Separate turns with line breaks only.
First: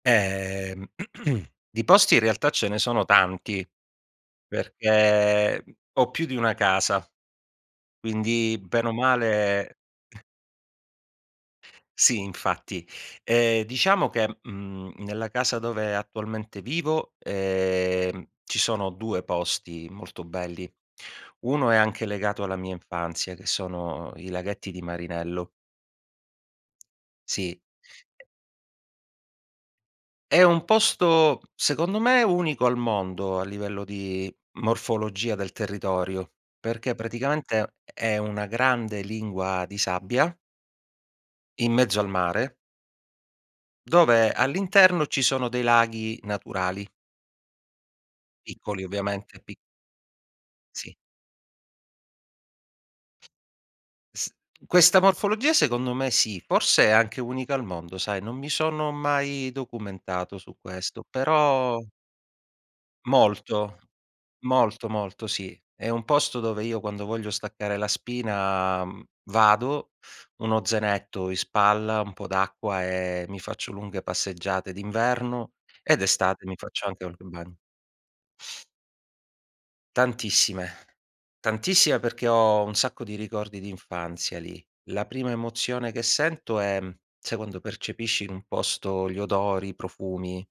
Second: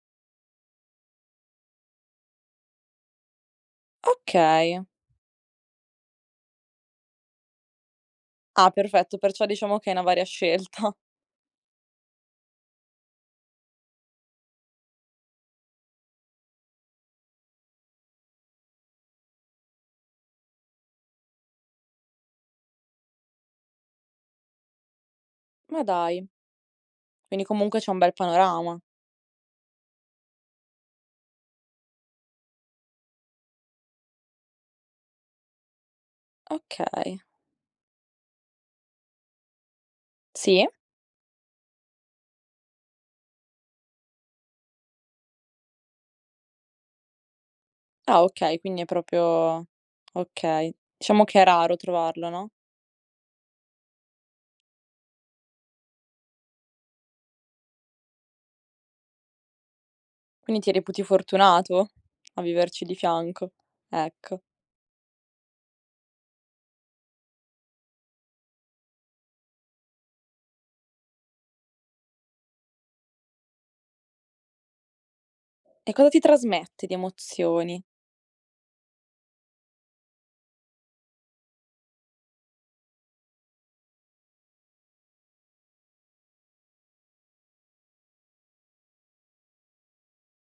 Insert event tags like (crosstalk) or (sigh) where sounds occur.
Ehm, (clears throat) di posti in realtà ce ne sono tanti,
Okay.
perché, mhmm, ho più di 1 casa, quindi
Ah,
bene o
perfetto, perciò,
male
diciamo che hai 'na varia scelta.
Sì, infatti. Ehm, diciamo che, mhmm, nella casa dove attualmente vivo, ehm, ci sono 2 posti molto belli. 1 è anche legato alla mia infanzia, che sono i laghetti di Marinello.
Ma dai! Quindi,
Sì.
comunque, c'è un bel panorama?
È un posto, secondo me, unico al mondo, a livello di morfologia del territorio, perché,
Okay.
praticamente, è una grande lingua di sabbia
Sì.
in mezzo al mare dove all'interno ci sono dei laghi naturali.
Ah, okay! Quindi
Piccoli,
è
ovviamente, pi
proprio okay.
Sì.
Diciamo che è raro trovarlo, no?
S questa morfologia, secondo me sì, forse è anche unica al mondo, sai, non mi sono mai documentato su
Quindi ti reputi
questo, però
fortunato, a viverci di fianco?
Molto,
Ecco.
molto, molto, sì. È un posto dove io, quando voglio staccare la spina, mhmm, vado, uno zainetto in spalla, un po' d'acqua e mi faccio lunghe passeggiate d'inverno
E
e
cosa ti
d'estate mi
trasmette
faccio
di
anche un ba
emozioni?
Tantissime, tantissime, perché ho un sacco di ricordi d'infanzia lì. La prima emozione che sento è: sai quando percepisci in un posto gli odori, i profumi.